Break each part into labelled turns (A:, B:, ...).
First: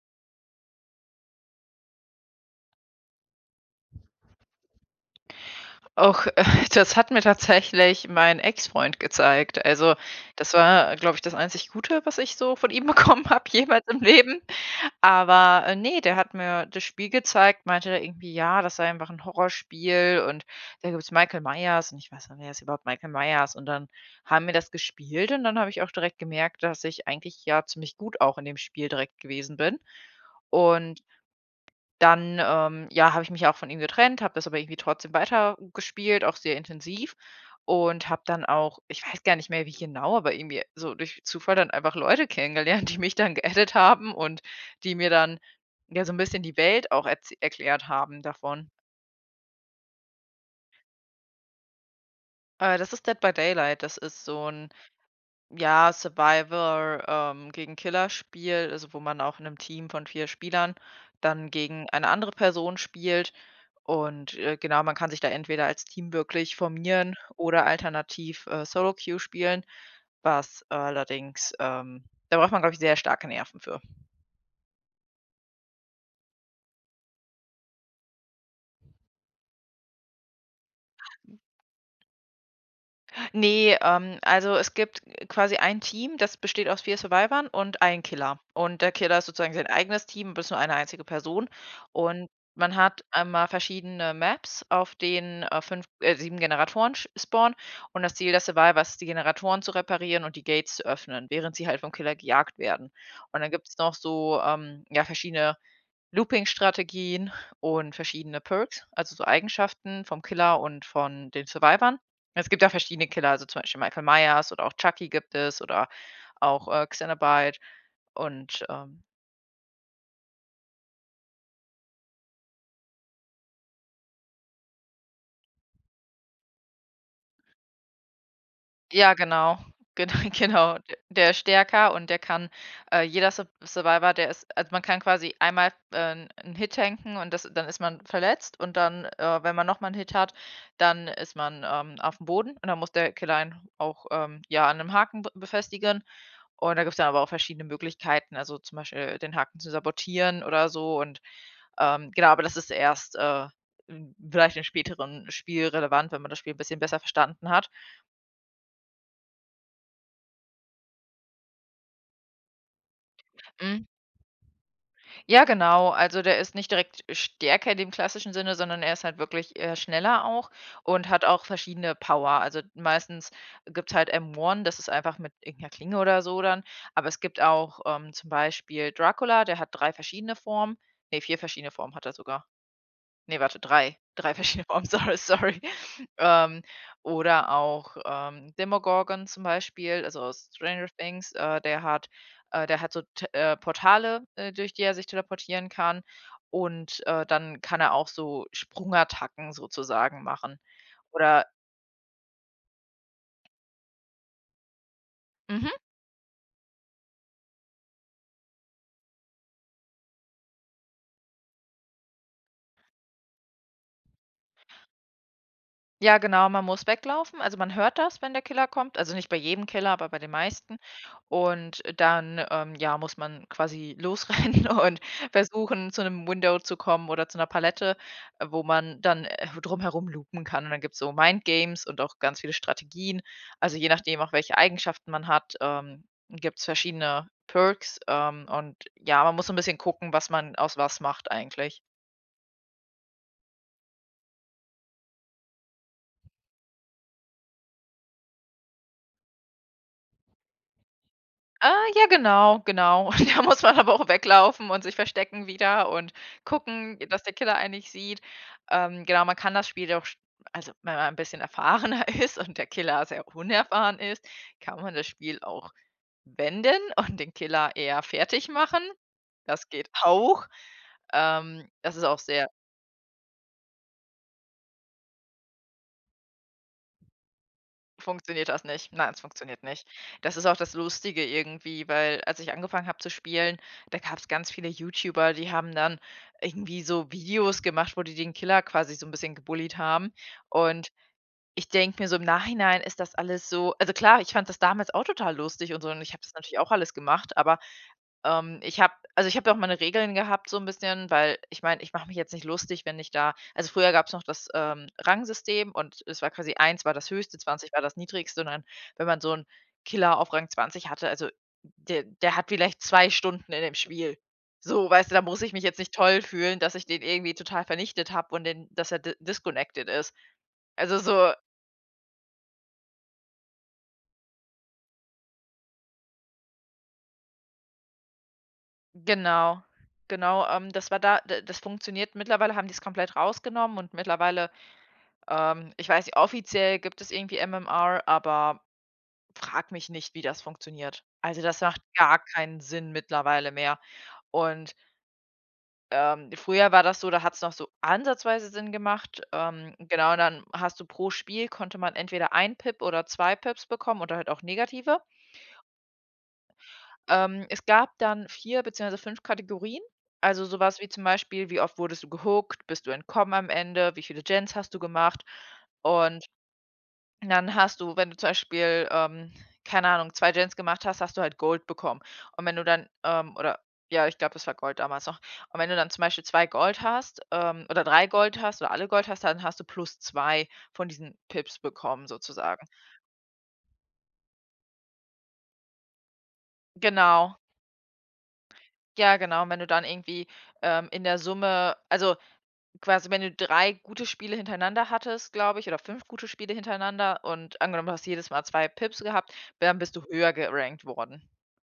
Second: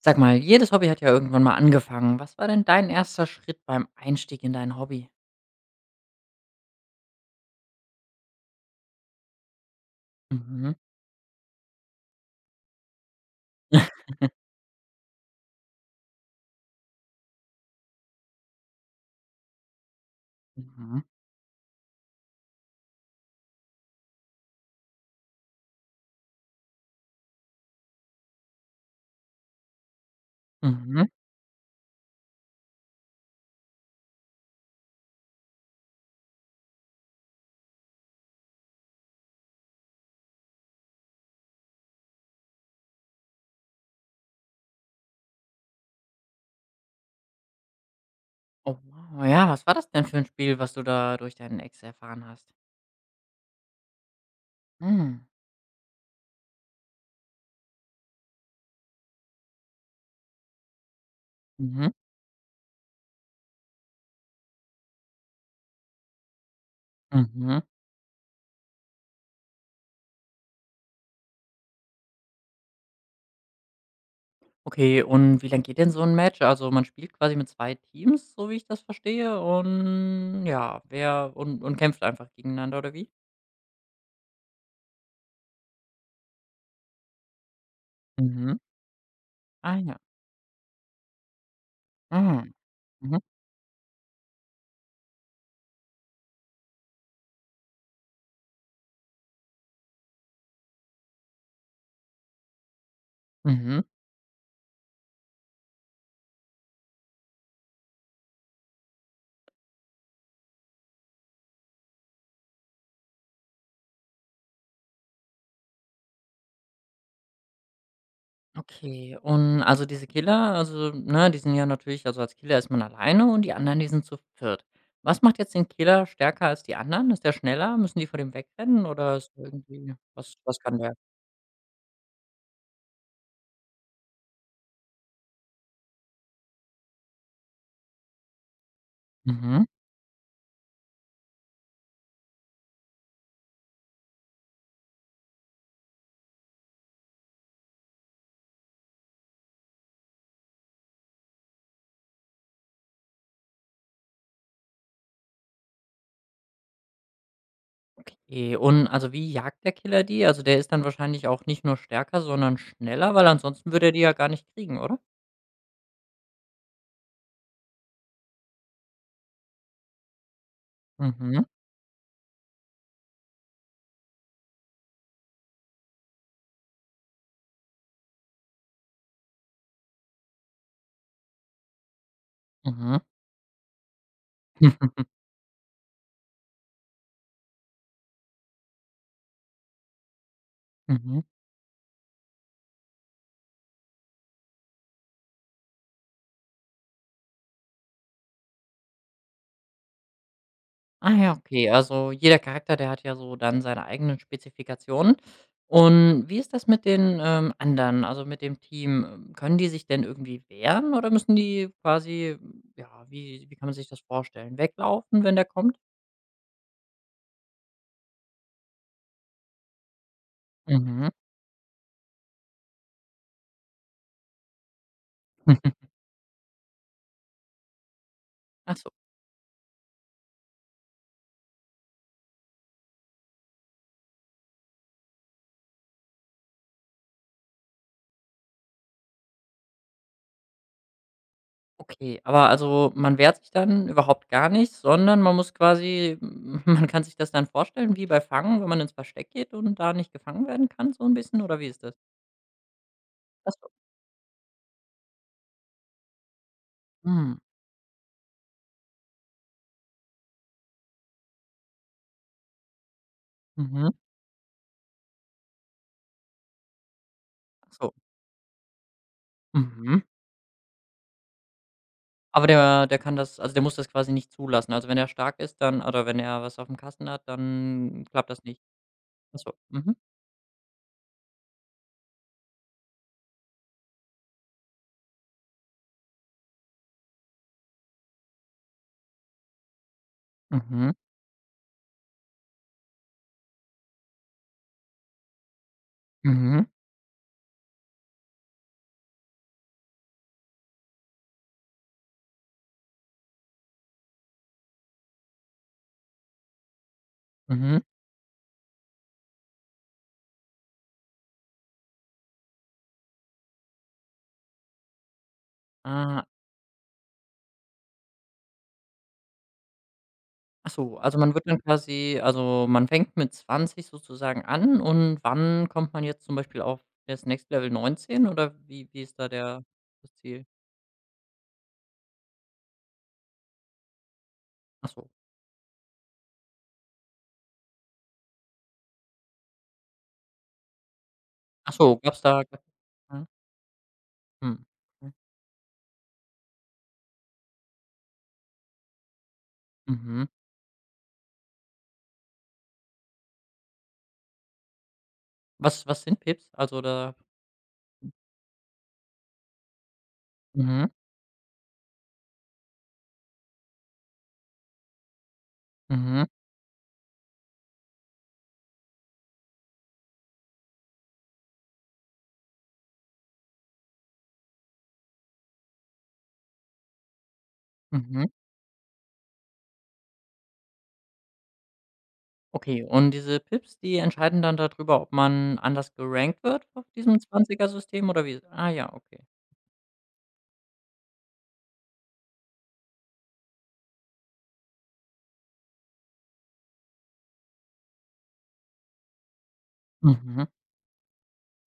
A: Sag mal, jedes Hobby hat ja irgendwann mal angefangen. Was war denn dein erster Schritt beim Einstieg in dein Hobby?
B: Auch das hat mir tatsächlich mein Ex-Freund gezeigt. Also, das
A: Mhm.
B: war, glaube ich, das einzig Gute, was ich so von ihm bekommen habe jemals im Leben. Aber, der hat mir das Spiel gezeigt, meinte da irgendwie, ja, das sei einfach ein Horrorspiel und da
A: Mhm.
B: gibt's Michael Myers und ich weiß nicht: „Wer ist überhaupt Michael Myers?“ Und dann haben wir das gespielt und dann habe ich auch direkt gemerkt, dass ich eigentlich ja ziemlich gut auch in dem Spiel direkt gewesen bin. Und
A: Mhm.
B: dann, ja, habe ich mich auch von ihm getrennt, habe das aber irgendwie trotzdem weitergespielt, auch sehr intensiv und habe dann auch, ich weiß gar nicht mehr wie genau, aber irgendwie so durch Zufall dann einfach Leute kennengelernt, die mich dann geaddet haben und die mir dann, ja, so ein bisschen die Welt auch erz erklärt haben davon.
A: Oh, wow. Ja, was war das denn für ein Spiel, was du da durch deinen Ex erfahren hast?
B: Das ist Dead by Daylight. Das ist so ein,
A: Hm.
B: ja, Survivor, gegen Killer spielt, also, wo man auch in einem Team von 4 Spielern dann gegen
A: Mhm.
B: eine andere Person spielt. Und, genau, man kann sich da entweder als Team wirklich formieren
A: Mhm.
B: oder alternativ, Solo-Queue spielen, was allerdings da braucht man, glaube ich, sehr starke Nerven für.
A: Okay, und wie lang geht denn so ein Match? Also, man spielt quasi mit 2 Teams, so wie ich das verstehe, und ja, wer und kämpft einfach gegeneinander oder wie?
B: Nee, also es gibt quasi ein Team, das besteht aus 4 Survivern und ein Killer.
A: Mhm.
B: Und der Killer ist sozusagen sein
A: Ah ja.
B: eigenes Team, aber nur eine einzige Person. Und
A: Ah.
B: man hat
A: Mhm.
B: einmal verschiedene Maps, auf denen, 5 7 Generatoren sch spawnen. Und das Ziel der Survivor ist, die Generatoren zu reparieren und die Gates zu öffnen, während sie halt vom Killer gejagt werden. Und dann gibt es
A: Mhm.
B: noch so, ja, verschiedene Looping-Strategien und verschiedene Perks, also so Eigenschaften vom Killer und von den Survivern. Es gibt ja verschiedene Killer, also zum Beispiel Michael Myers oder auch Chucky gibt es oder auch, Xenobite und.
A: Okay, und also diese Killer, also, ne, die sind ja natürlich, also als Killer ist man alleine und die anderen, die sind zu viert. Was macht jetzt den Killer stärker als die anderen? Ist der schneller? Müssen die vor dem wegrennen
B: Ja,
A: oder ist der
B: genau.
A: irgendwie,
B: Gen
A: was was kann
B: genau. D
A: der?
B: Der ist stärker und der kann jeder Survivor, der ist, also, man kann quasi einmal, 'n Hit tanken und das, dann ist man verletzt und dann, wenn
A: Mhm,
B: man nochmal einen Hit hat, dann ist man, auf dem Boden und dann muss der Killer einen auch, ja, an 'nem Haken b befestigen. Und da gibt's dann aber auch verschiedene Möglichkeiten, also, zum Beispiel den Haken zu sabotieren oder so und, genau, aber das ist erst, vielleicht im späteren Spiel relevant, wenn man das Spiel ein bisschen besser verstanden hat.
A: okay. Und also wie jagt der Killer die? Also, der ist dann wahrscheinlich auch nicht nur stärker, sondern schneller, weil ansonsten
B: Hm,
A: würde er die ja gar nicht kriegen, oder?
B: ja, genau. Also, der ist nicht direkt stärker in dem klassischen Sinne, sondern er ist halt wirklich eher schneller auch und hat
A: Mhm,
B: auch verschiedene Power. Also, meistens gibt's halt M1, das ist einfach mit irgendeiner Klinge oder so dann. Aber es gibt auch, zum Beispiel Dracula, der hat 3 verschiedene Formen. Ne, 4 verschiedene Formen hat er sogar.
A: mhm.
B: Ne, warte, 3, 3 verschiedene sorry. Sorry. Ähm, oder auch, Demogorgon zum Beispiel, also aus Stranger
A: Mhm.
B: Things, äh, der hat der hat so T Portale, durch die er sich teleportieren kann und, dann kann er auch so Sprungattacken sozusagen machen.
A: Ah ja,
B: Oder
A: okay. Also jeder Charakter, der hat ja so dann seine eigenen Spezifikationen.
B: mhm.
A: Und wie ist das mit den anderen, also mit dem Team? Können die sich denn irgendwie wehren oder müssen die quasi, ja, wie kann man sich das vorstellen? Weglaufen, wenn der kommt?
B: Ja, genau, man muss weglaufen. Also, man hört das, wenn der Killer kommt. Also, nicht bei jedem Killer, aber bei den meisten.
A: Mhm.
B: Und dann, ja, muss man quasi losrennen und versuchen, zu einem Window zu kommen oder zu einer Palette, wo
A: Ach so,
B: man dann, drumherum loopen kann. Und dann gibt's so Mindgames und auch ganz viele Strategien. Also, je nachdem, auch welche Eigenschaften man hat, gibt's verschiedene Perks. Und ja, man muss so 'n bisschen gucken, was man aus, was macht eigentlich.
A: okay. Aber also man wehrt sich dann überhaupt gar nicht, sondern man muss quasi, man kann sich das dann vorstellen, wie bei Fangen, wenn man ins Versteck geht und da nicht gefangen werden kann, so ein bisschen, oder wie ist das?
B: Ja, genau, genau. Da
A: Ach
B: muss
A: so.
B: man aber auch weglaufen und sich verstecken wieder und gucken, dass der
A: Mhm.
B: Killer einen nicht sieht. Genau, man kann das Spiel auch sch also, wenn man ein bisschen erfahrener ist und der Killer sehr
A: Mhm.
B: unerfahren ist, kann man das Spiel auch wenden und den
A: Ach
B: Killer
A: so.
B: eher fertig machen. Das geht
A: Mhm.
B: auch. Das ist auch
A: Aber
B: sehr
A: der kann das, also, der muss das quasi nicht zulassen. Also, wenn er stark ist, dann, oder wenn er was auf dem Kasten hat, dann klappt das
B: Funktioniert
A: nicht.
B: das nicht. Nein, es
A: Ach so.
B: funktioniert nicht.
A: Mhm.
B: Das ist auch das Lustige irgendwie, weil als ich angefangen habe zu spielen, da gab es ganz viele YouTuber, die haben dann irgendwie so Videos gemacht, wo die den Killer quasi so ein bisschen gebullied haben. Und
A: Mhm.
B: ich denke mir so im Nachhinein ist das alles so, also klar, ich fand das damals auch total lustig und so und ich habe das natürlich
A: Mhm.
B: auch alles gemacht, aber ich habe also, ich habe ja auch meine Regeln gehabt so ein bisschen, weil ich meine, ich mache mich jetzt nicht lustig, wenn ich da, also, früher gab es noch das, Rangsystem und es war quasi eins war das Höchste, zwanzig
A: Mhm.
B: war das Niedrigste und dann, wenn man so einen Killer auf Rang 20 hatte, also, der hat vielleicht 2 Stunden in dem Spiel. So, weißt du, da muss ich mich jetzt nicht toll
A: Ah.
B: fühlen, dass ich den irgendwie total vernichtet habe und den dass er di disconnected ist.
A: Ach so,
B: Also,
A: also,
B: so
A: man wird dann quasi, also, man fängt mit 20 sozusagen an, und wann kommt man jetzt zum Beispiel auf das Next Level 19? Oder wie ist da
B: genau,
A: der das Ziel?
B: genau, das war da d das funktioniert, mittlerweile haben die es komplett rausgenommen und mittlerweile
A: Ach so.
B: Ich weiß nicht, offiziell gibt es irgendwie MMR, aber frag mich nicht, wie das funktioniert. Also, das macht
A: So,
B: gar
A: gab's da gab
B: keinen Sinn
A: ja.
B: mittlerweile mehr.
A: Mhm.
B: Und,
A: Mhm.
B: früher war das so, da hat es noch so ansatzweise Sinn gemacht. Genau, und
A: Mhm.
B: dann hast du, pro Spiel konnte man entweder ein Pip oder 2 Pips bekommen oder halt auch negative.
A: Was sind Pips? Also, da
B: Es gab dann 4 beziehungsweise 5 Kategorien. Also, sowas wie
A: mhm.
B: zum Beispiel: Wie oft wurdest du gehookt? Bist du entkommen am Ende? Wie viele Gens hast du gemacht?
A: Mhm.
B: Und dann hast du, wenn du zum Beispiel, keine Ahnung, 2 Gens gemacht hast, hast du halt Gold bekommen. Und wenn du dann, oder ja, ich glaube, das war Gold damals noch. Und wenn du dann zum Beispiel 2 Gold hast, oder drei
A: Mhm.
B: Gold hast oder alle Gold hast, dann hast du plus zwei von diesen Pips bekommen sozusagen.
A: Okay, und diese Pips, die entscheiden dann darüber, ob man anders gerankt wird auf diesem
B: Genau.
A: 20er-System oder wie? Ah ja,
B: Ja,
A: okay.
B: genau. Und wenn du dann irgendwie, in der Summe, also quasi, wenn du 3 gute Spiele hintereinander hattest, glaube ich, oder 5 gute Spiele hintereinander und angenommen, du hast jedes Mal 2 Pips gehabt, dann bist du höher
A: Mhm.
B: gerankt worden.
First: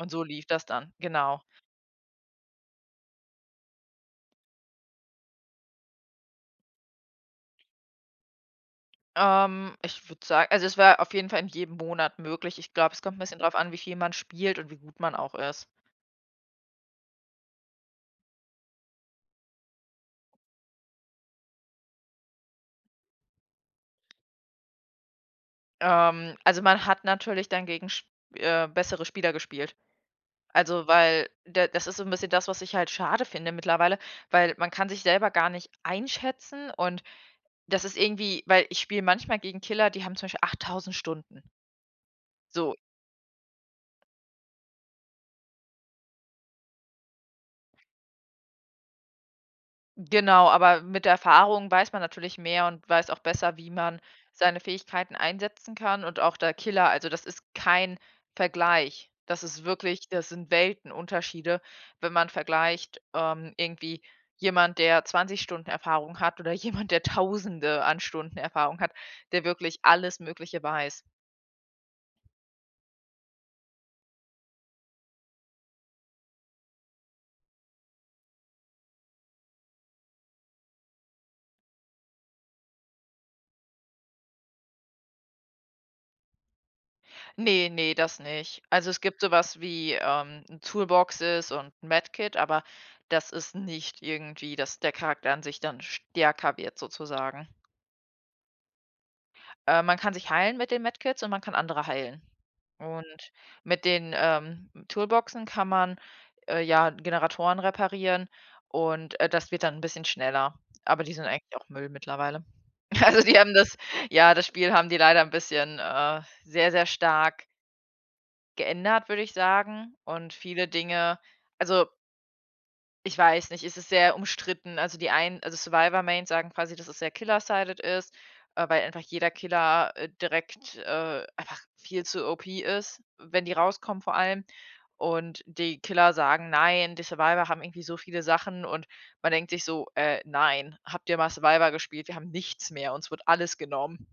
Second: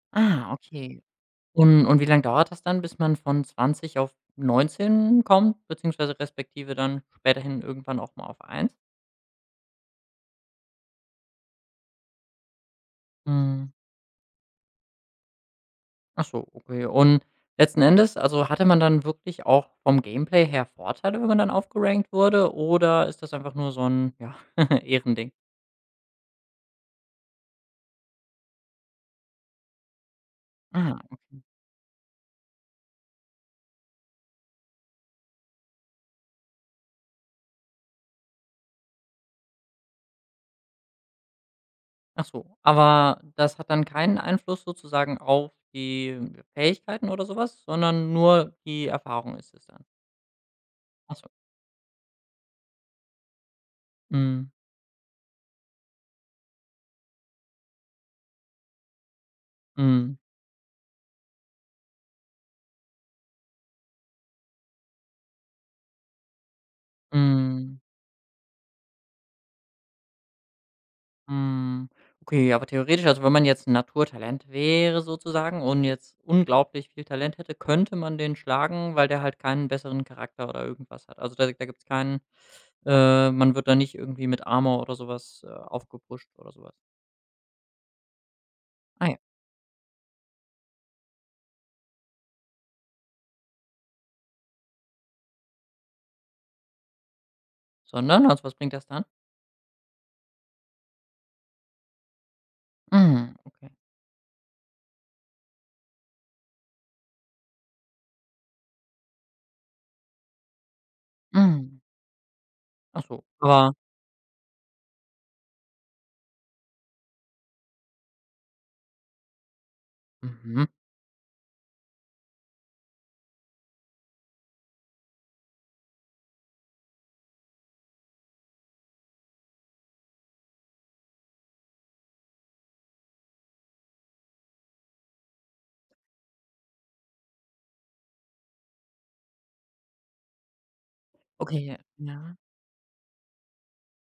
B: Und so lief
A: Ah,
B: das dann,
A: okay.
B: genau.
A: Und wie lange dauert das dann, bis man von 20 auf 19 kommt, beziehungsweise respektive dann späterhin irgendwann auch mal auf 1?
B: Ich würde sagen, also, es war auf jeden Fall in jedem Monat möglich. Ich glaube, es kommt ein bisschen drauf
A: Mhm.
B: an, wie viel man spielt und wie gut man auch ist.
A: Ach so, okay. Und letzten Endes, also hatte man dann wirklich auch vom Gameplay her Vorteile, wenn man dann aufgerankt wurde, oder ist das einfach nur so ein, ja, Ehrending?
B: Also, man hat natürlich dann gegen sch bessere Spieler gespielt. Also,
A: Ah,
B: weil
A: okay.
B: da, das ist so ein bisschen das, was ich halt schade finde mittlerweile, weil man kann sich selber gar nicht einschätzen und das ist irgendwie, weil ich spiele manchmal gegen Killer, die haben zum Beispiel 8.000 Stunden.
A: Ach so,
B: So,
A: aber das hat dann keinen Einfluss sozusagen auf die Fähigkeiten oder sowas, sondern nur die Erfahrung ist es dann?
B: genau, aber mit der
A: Ach so.
B: Erfahrung weiß man natürlich mehr und weiß auch besser, wie man
A: Mhm.
B: seine Fähigkeiten einsetzen kann, und auch der Killer, also das ist kein Vergleich. Das ist wirklich,
A: Mhm.
B: das sind Weltenunterschiede, wenn man vergleicht, irgendwie jemand, der 20 Stunden Erfahrung hat oder jemand, der
A: Mhm.
B: Tausende an Stunden Erfahrung hat, der wirklich alles Mögliche weiß.
A: Mhm. Okay, aber theoretisch, also, wenn man jetzt 'n Naturtalent wäre sozusagen und jetzt unglaublich viel Talent hätte, könnte man den schlagen, weil der halt keinen besseren Charakter oder irgendwas hat. Also, da gibt's keinen man wird da nicht irgendwie mit Armor oder sowas aufgepusht oder sowas. Was.
B: Ne, ne, das nicht. Also, es
A: Ah ja.
B: gibt so was wie, Toolboxes und ein Medkit, aber das ist nicht irgendwie, dass der Charakter an sich dann stärker wird sozusagen.
A: Sondern, also, was bringt das dann?
B: Man kann sich heilen mit den Medkits und man kann andere heilen. Und
A: Mhm, okay.
B: mit den, Toolboxen kann man, ja, Generatoren reparieren und, das wird dann ein bisschen schneller. Aber die sind eigentlich auch
A: Mhm.
B: Müll mittlerweile.
A: Ach
B: Also,
A: so.
B: die haben
A: Aber
B: das, ja, das Spiel haben die leider ein bisschen, sehr, sehr stark geändert, würde ich sagen, und
A: mhm.
B: viele Dinge also, ich weiß nicht, es ist sehr umstritten. Also, die einen, also, Survivor-Mains sagen quasi, dass es sehr Killer-sided ist, weil einfach jeder Killer, direkt einfach viel zu OP ist, wenn die rauskommen vor allem. Und die Killer sagen: „Nein, die Survivor haben irgendwie so viele Sachen“ und man denkt sich so: Nein, habt ihr mal
A: Okay,
B: Survivor
A: ja.
B: gespielt? Wir haben nichts mehr, uns wird alles genommen.“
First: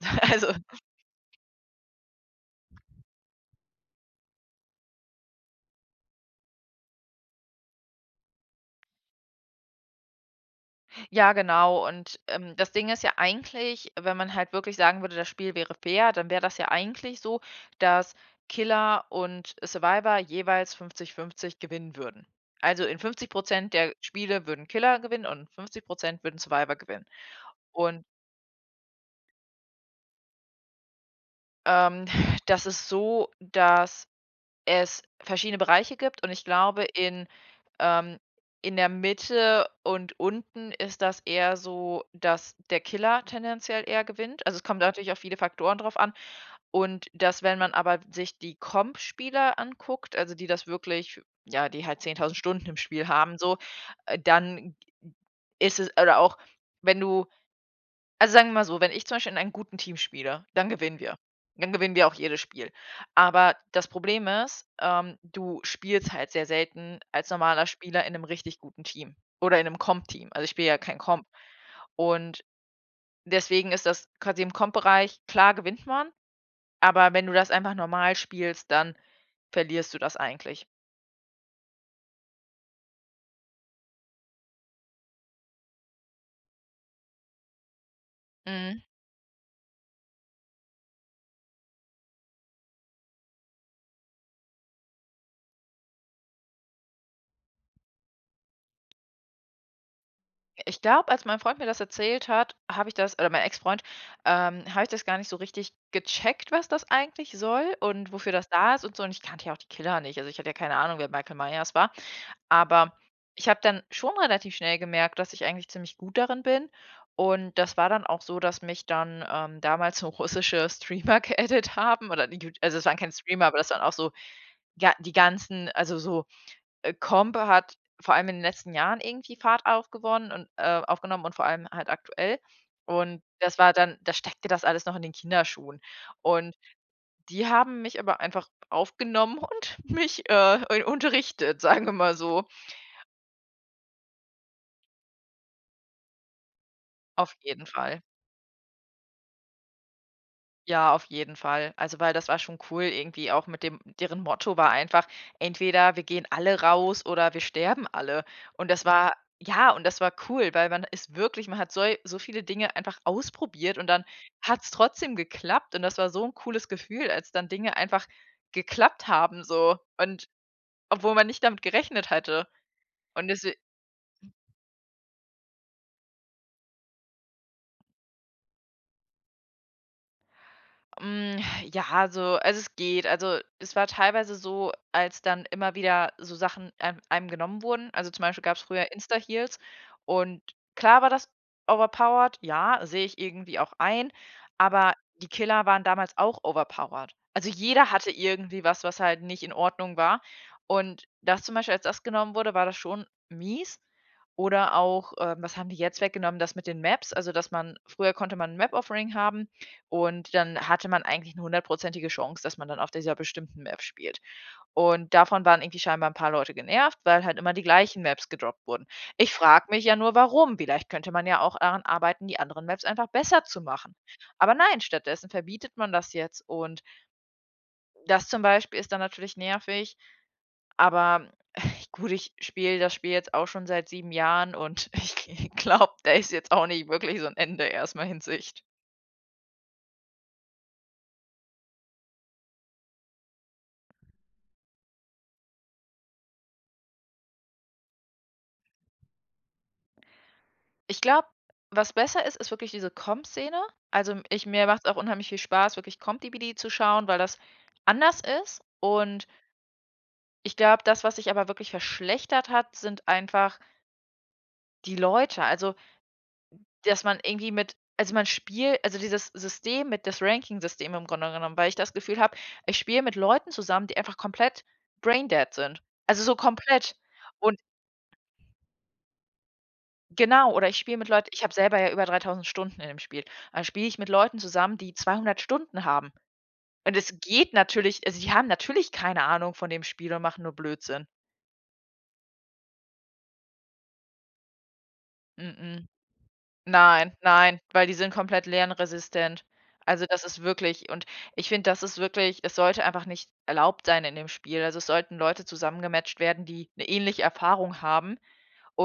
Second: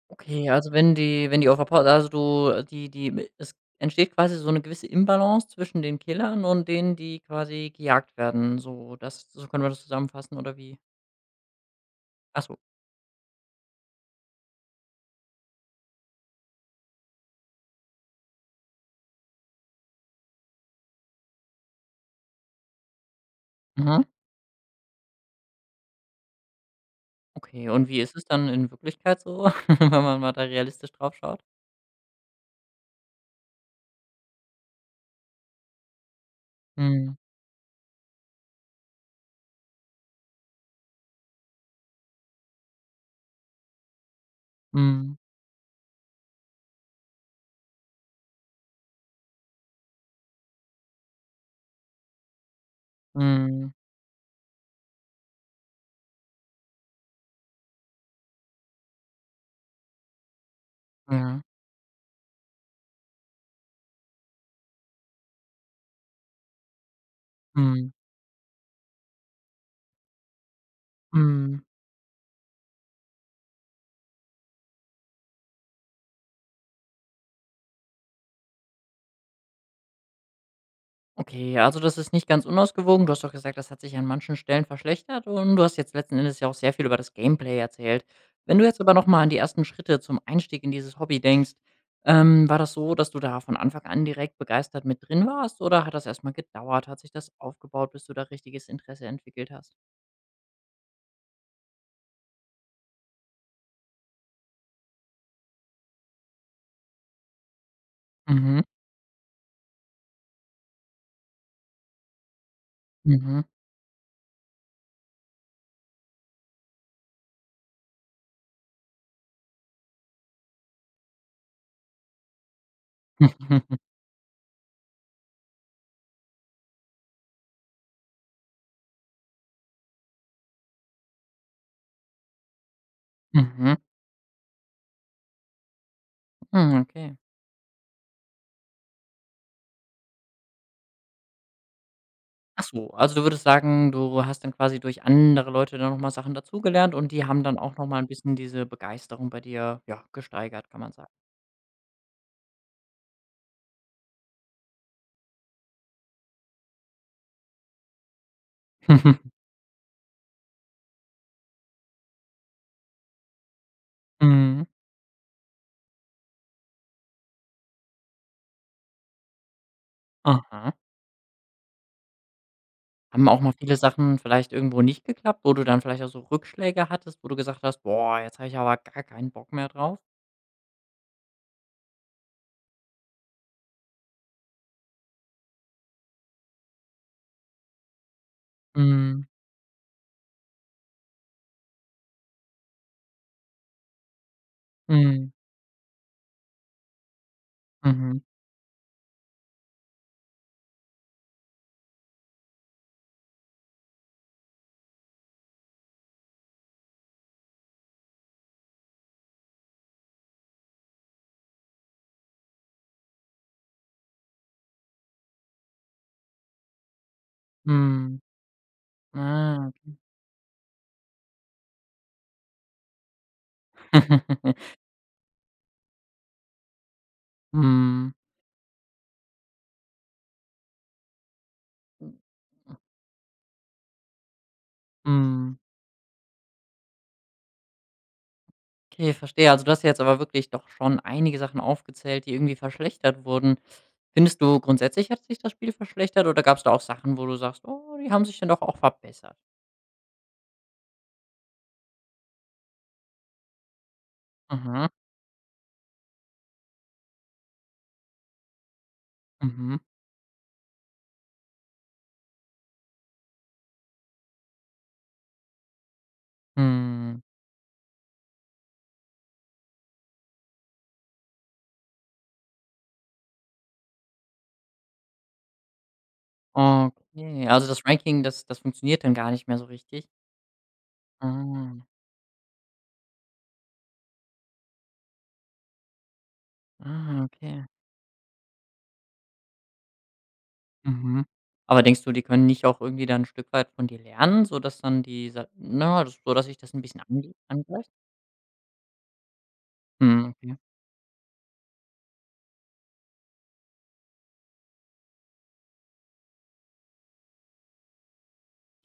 A: Okay,
B: Also,
A: also wenn die auf der Pau, also du, die es entsteht quasi so 'ne gewisse Imbalance zwischen den Killern und denen, die quasi gejagt werden, so das, so können wir das zusammenfassen, oder wie?
B: ja, genau. Und,
A: Ach so.
B: das Ding ist ja eigentlich, wenn man halt wirklich sagen würde, das Spiel wäre fair, dann wäre das ja eigentlich so, dass Killer und Survivor jeweils 50:50 gewinnen würden. Also, in 50 der
A: Mhm.
B: Spiele würden Killer gewinnen und 50 würden Survivor gewinnen.
A: Okay, und wie
B: Und,
A: ist es dann in Wirklichkeit so, wenn man mal da realistisch drauf schaut?
B: ähm, das ist so, dass es verschiedene Bereiche gibt und ich glaube,
A: Mhm.
B: ähm in der Mitte und unten ist das eher so, dass der Killer tendenziell eher gewinnt. Also, es kommt natürlich
A: Mhm.
B: auf viele Faktoren drauf an und wenn man aber sich die Comp-Spieler anguckt, also die das wirklich ja, die halt 10.000 Stunden im Spiel haben so,
A: Mhm.
B: dann ist es oder auch wenn du also, sagen wir mal so, wenn ich zum Beispiel in einem guten Team spiele, dann gewinnen wir.
A: Ja.
B: Dann gewinnen wir auch jedes Spiel. Aber das Problem ist, du spielst halt sehr selten als normaler
A: Mhm.
B: Spieler in einem richtig guten Team oder in einem Comp-Team. Also, ich spiele ja kein Comp.
A: Mhm.
B: Und deswegen ist das quasi im Comp-Bereich klar gewinnt man, aber wenn du das einfach normal spielst, dann verlierst du das eigentlich.
A: Okay, ja, also das ist nicht ganz unausgewogen. Du hast doch gesagt, das hat sich an manchen Stellen verschlechtert, und du hast jetzt letzten Endes ja auch sehr viel über das Gameplay erzählt. Wenn du jetzt
B: Mhm.
A: aber nochmal an die ersten Schritte zum Einstieg in dieses Hobby denkst, war das so, dass du da von Anfang an direkt begeistert mit drin warst, oder hat das erstmal gedauert? Hat sich das aufgebaut, bis du da richtiges Interesse entwickelt hast?
B: Ich glaube, als mein Freund mir das erzählt hat, habe ich das oder mein Ex-Freund, habe ich das gar nicht so richtig gecheckt, was das eigentlich soll und wofür das
A: Mhm.
B: da ist und so. Und ich kannte ja auch die Killer nicht. Also ich hatte ja keine Ahnung, wer Michael Myers war. Aber
A: Mhm.
B: ich habe dann schon relativ schnell gemerkt, dass ich eigentlich ziemlich gut darin bin. Und das war dann auch so, dass mich dann damals so russische Streamer geaddet haben. Oder die, also es waren keine Streamer, aber das waren auch so die ganzen, also so Combe hat vor allem in den letzten Jahren irgendwie Fahrt aufgewonnen und aufgenommen und vor allem halt aktuell. Und das war
A: Mhm.
B: dann da steckte das alles noch in den Kinderschuhen. Und
A: Mhm. Okay.
B: die haben mich aber einfach aufgenommen und mich, unterrichtet, sagen wir mal so,
A: Ach so, also du würdest sagen, du hast dann quasi durch andere Leute dann nochmal mal Sachen dazugelernt, und die
B: auf
A: haben dann
B: jeden
A: auch nochmal
B: Fall.
A: ein bisschen diese Begeisterung bei dir, ja, gesteigert, kann man
B: Ja, auf
A: sagen.
B: jeden Fall. Also, weil das war schon cool irgendwie auch mit dem deren Motto war einfach: „Entweder wir gehen alle raus oder wir sterben alle.“ Und das war ja, und das war cool, weil man ist wirklich man hat so viele Dinge einfach ausprobiert und dann hat
A: Mhm.
B: es trotzdem geklappt und das war so ein cooles Gefühl, als dann Dinge einfach geklappt haben so und
A: Aha.
B: obwohl man nicht damit gerechnet hatte. Und
A: Haben auch mal
B: deswe
A: viele Sachen vielleicht irgendwo nicht geklappt, wo du dann vielleicht auch so Rückschläge hattest, wo du gesagt hast: „Boah, jetzt habe ich aber gar keinen Bock mehr drauf?“
B: Hm, ja, also es geht. Also, es war teilweise so, als dann immer wieder so Sachen einem genommen wurden. Also, zum Beispiel gab es früher
A: Mhm.
B: Insta-Heels und klar war das overpowered, ja, sehe ich irgendwie auch ein, aber die
A: Mhm.
B: Killer waren damals auch overpowered. Also, jeder hatte
A: Mhm.
B: irgendwie was, was halt nicht in Ordnung war. Und das zum Beispiel, als das genommen wurde, war das schon mies. Oder auch, was haben die jetzt weggenommen, das mit den Maps, also, dass man früher konnte man 'n Map-Offering haben und dann hatte man eigentlich eine hundertprozentige Chance, dass man dann auf dieser bestimmten Map spielt. Und davon waren irgendwie scheinbar ein paar Leute genervt, weil halt immer die gleichen
A: Mhm.
B: Maps gedroppt wurden. Ich frage
A: Ah.
B: mich ja nur, warum? Vielleicht könnte man ja auch daran arbeiten, die anderen Maps einfach besser zu machen. Aber nein, stattdessen verbietet man das jetzt und
A: Mhm.
B: das zum Beispiel ist dann natürlich nervig, aber gut, ich spiele das Spiel jetzt auch schon seit 7 Jahren und ich
A: Mhm.
B: glaube, da ist jetzt auch nicht wirklich so ein Ende erstmal in Sicht.
A: Okay, verstehe. Also, du hast ja jetzt aber wirklich doch schon einige Sachen aufgezählt, die irgendwie verschlechtert wurden. Findest du, grundsätzlich hat sich das Spiel verschlechtert, oder gab es da auch Sachen, wo du sagst: „Oh, die haben sich dann doch auch verbessert?“
B: Ich glaube, was besser ist, ist wirklich diese Comp-Szene. Also, ich mir macht
A: Mhm,
B: es auch unheimlich viel Spaß, wirklich ComDeBD zu schauen, weil das anders ist. Und
A: mhm,
B: ich glaube, das, was sich aber wirklich verschlechtert hat, sind einfach die Leute. Also, dass man
A: hm.
B: irgendwie mit also, man spielt also, dieses System mit das Ranking-System im Grunde genommen, weil ich das Gefühl habe, ich spiele mit Leuten zusammen, die einfach komplett braindead sind. Also, so komplett.
A: Okay, also das Ranking, das funktioniert dann gar nicht mehr so richtig?
B: Genau, oder ich spiele mit Leuten ich habe
A: Ah,
B: selber ja über 3.000 Stunden in dem Spiel. Dann spiele ich mit Leuten zusammen, die 200 Stunden haben. Und es
A: ah,
B: geht
A: okay.
B: natürlich also, die haben natürlich keine Ahnung von dem Spiel und machen nur Blödsinn.
A: Mhm. Aber denkst du, die können nicht auch irgendwie dann ein Stück weit von dir lernen, sodass dann die sa
B: Mm-mm.
A: na, das, sodass sich das ein bisschen
B: Nein, nein, weil
A: angleicht?
B: die sind komplett lernresistent. Also, das ist
A: Mhm.
B: wirklich und ich finde, das ist wirklich es sollte einfach nicht erlaubt sein in dem Spiel. Also, es sollten Leute zusammengematcht werden, die eine ähnliche Erfahrung haben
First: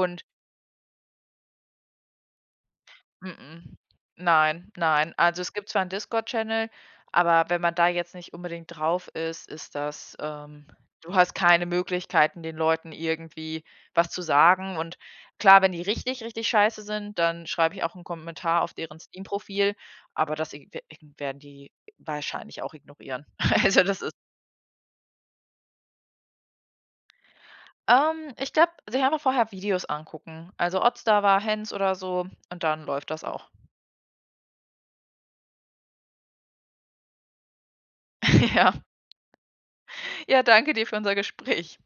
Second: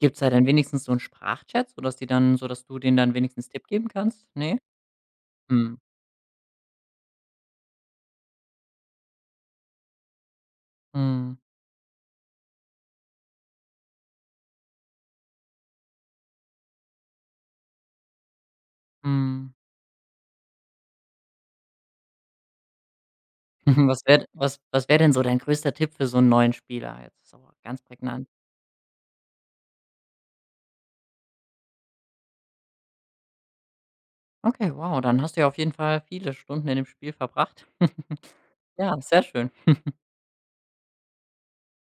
A: Gibt's da denn wenigstens so 'n Sprachchat, sodass die dann, sodass du denen dann wenigstens Tipp
B: Mm-mm.
A: geben kannst? Ne?
B: Nein, nein. Also, es gibt
A: Mhm.
B: zwar 'n Discord-Channel, aber wenn man da jetzt nicht unbedingt drauf ist, ist das du hast
A: Mhm.
B: keine Möglichkeiten, den Leuten irgendwie was zu sagen. Und klar, wenn die richtig, richtig scheiße sind, dann schreibe ich auch einen Kommentar auf deren
A: Mhm.
B: Steam-Profil, aber das ig we ig werden die wahrscheinlich auch ignorieren. Also, das
A: Was
B: ist
A: wäre was was wäre denn so dein größter Tipp für so 'n neuen Spieler jetzt so ganz prägnant?
B: ich glaube, sich einfach vorher Videos angucken. Also, Oddstar war Hens oder so und dann läuft das auch.
A: Okay, wow, dann hast du ja auf jeden Fall viele Stunden in dem Spiel verbracht.
B: Ja.
A: Ja, sehr schön.
B: Ja, danke dir für unser Gespräch.